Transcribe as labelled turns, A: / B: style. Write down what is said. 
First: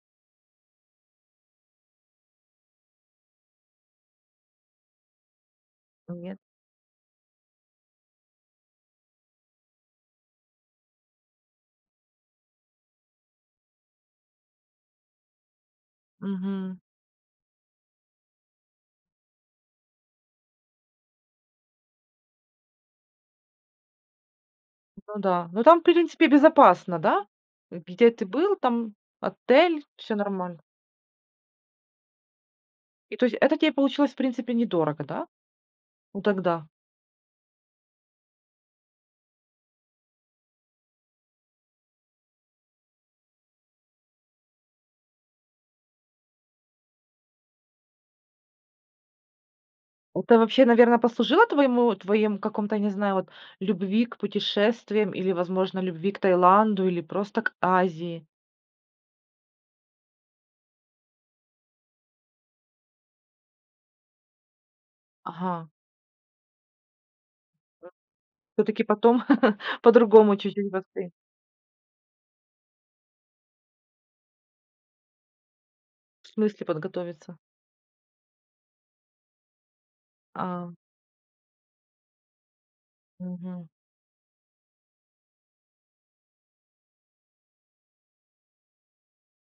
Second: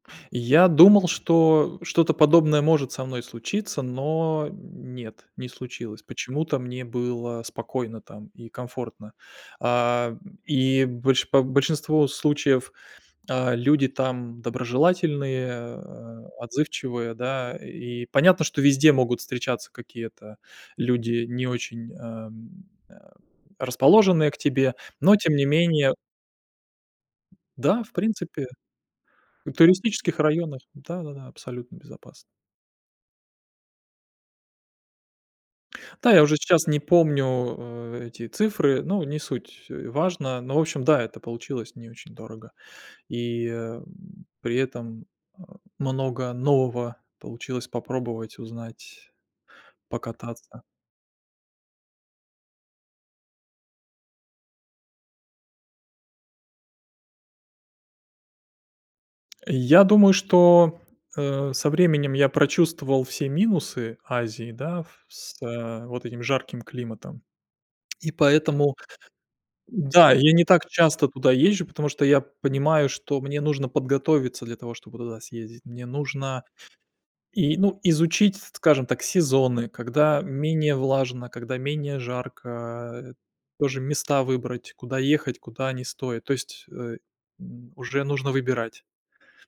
A: Я думал, что что-то подобное может со мной случиться, но, м, нет, не случилось.
B: Ну нет.
A: Почему-то мне было спокойно там и комфортно. А, м, и больше по большинство случаев, а люди там доброжелательные, э,
B: Мгм.
A: отзывчивые, да. И понятно, что везде могут встречаться какие-то люди, не очень, эм, э, расположенные к тебе, но
B: Ну
A: тем не
B: да, ну, там, в
A: менее
B: принципе, безопасно, да? Э,
A: Да, в
B: где ты
A: принципе.
B: был? Там
A: У
B: отель, всё
A: туристических районах,
B: нормально.
A: да-да-да, абсолютно безопасно.
B: И то есть это тебе получилось, в принципе, недорого, да?
A: Та,
B: Ну
A: я уже щас
B: тогда.
A: не помню, э эти цифры, ну, не суть, э, важно. Но, в общем, да, это получилось не очень дорого. И, м, при этом, а, много нового получилось попробовать, узнать,
B: Это
A: покататься.
B: вообще, наверно, послужило твоему твоим каком-то, я не знаю, вот, любви к путешествиям или, возможно, любви к Таиланду или просто к Азии?
A: Я думаю, что, э, со временем я прочувствовал все минусы Азии, да, в с
B: Ага.
A: э, вот этим жарким климатом. И поэтому
B: Всё-таки потом
A: да, я
B: по-другому
A: не так
B: чуть-чуть
A: часто
B: воспри
A: туда езжу, потому что я понимаю, что мне нужно подготовиться для того, чтобы туда съездить. Мне
B: В
A: нужно
B: смысле подготовиться?
A: и, ну, изучить, скажем так, сезоны, когда
B: А.
A: менее влажно, когда менее жарко, а
B: Мгм.
A: тоже места выбрать, куда ехать, куда не стоит. То есть, э, м, уже нужно выбирать.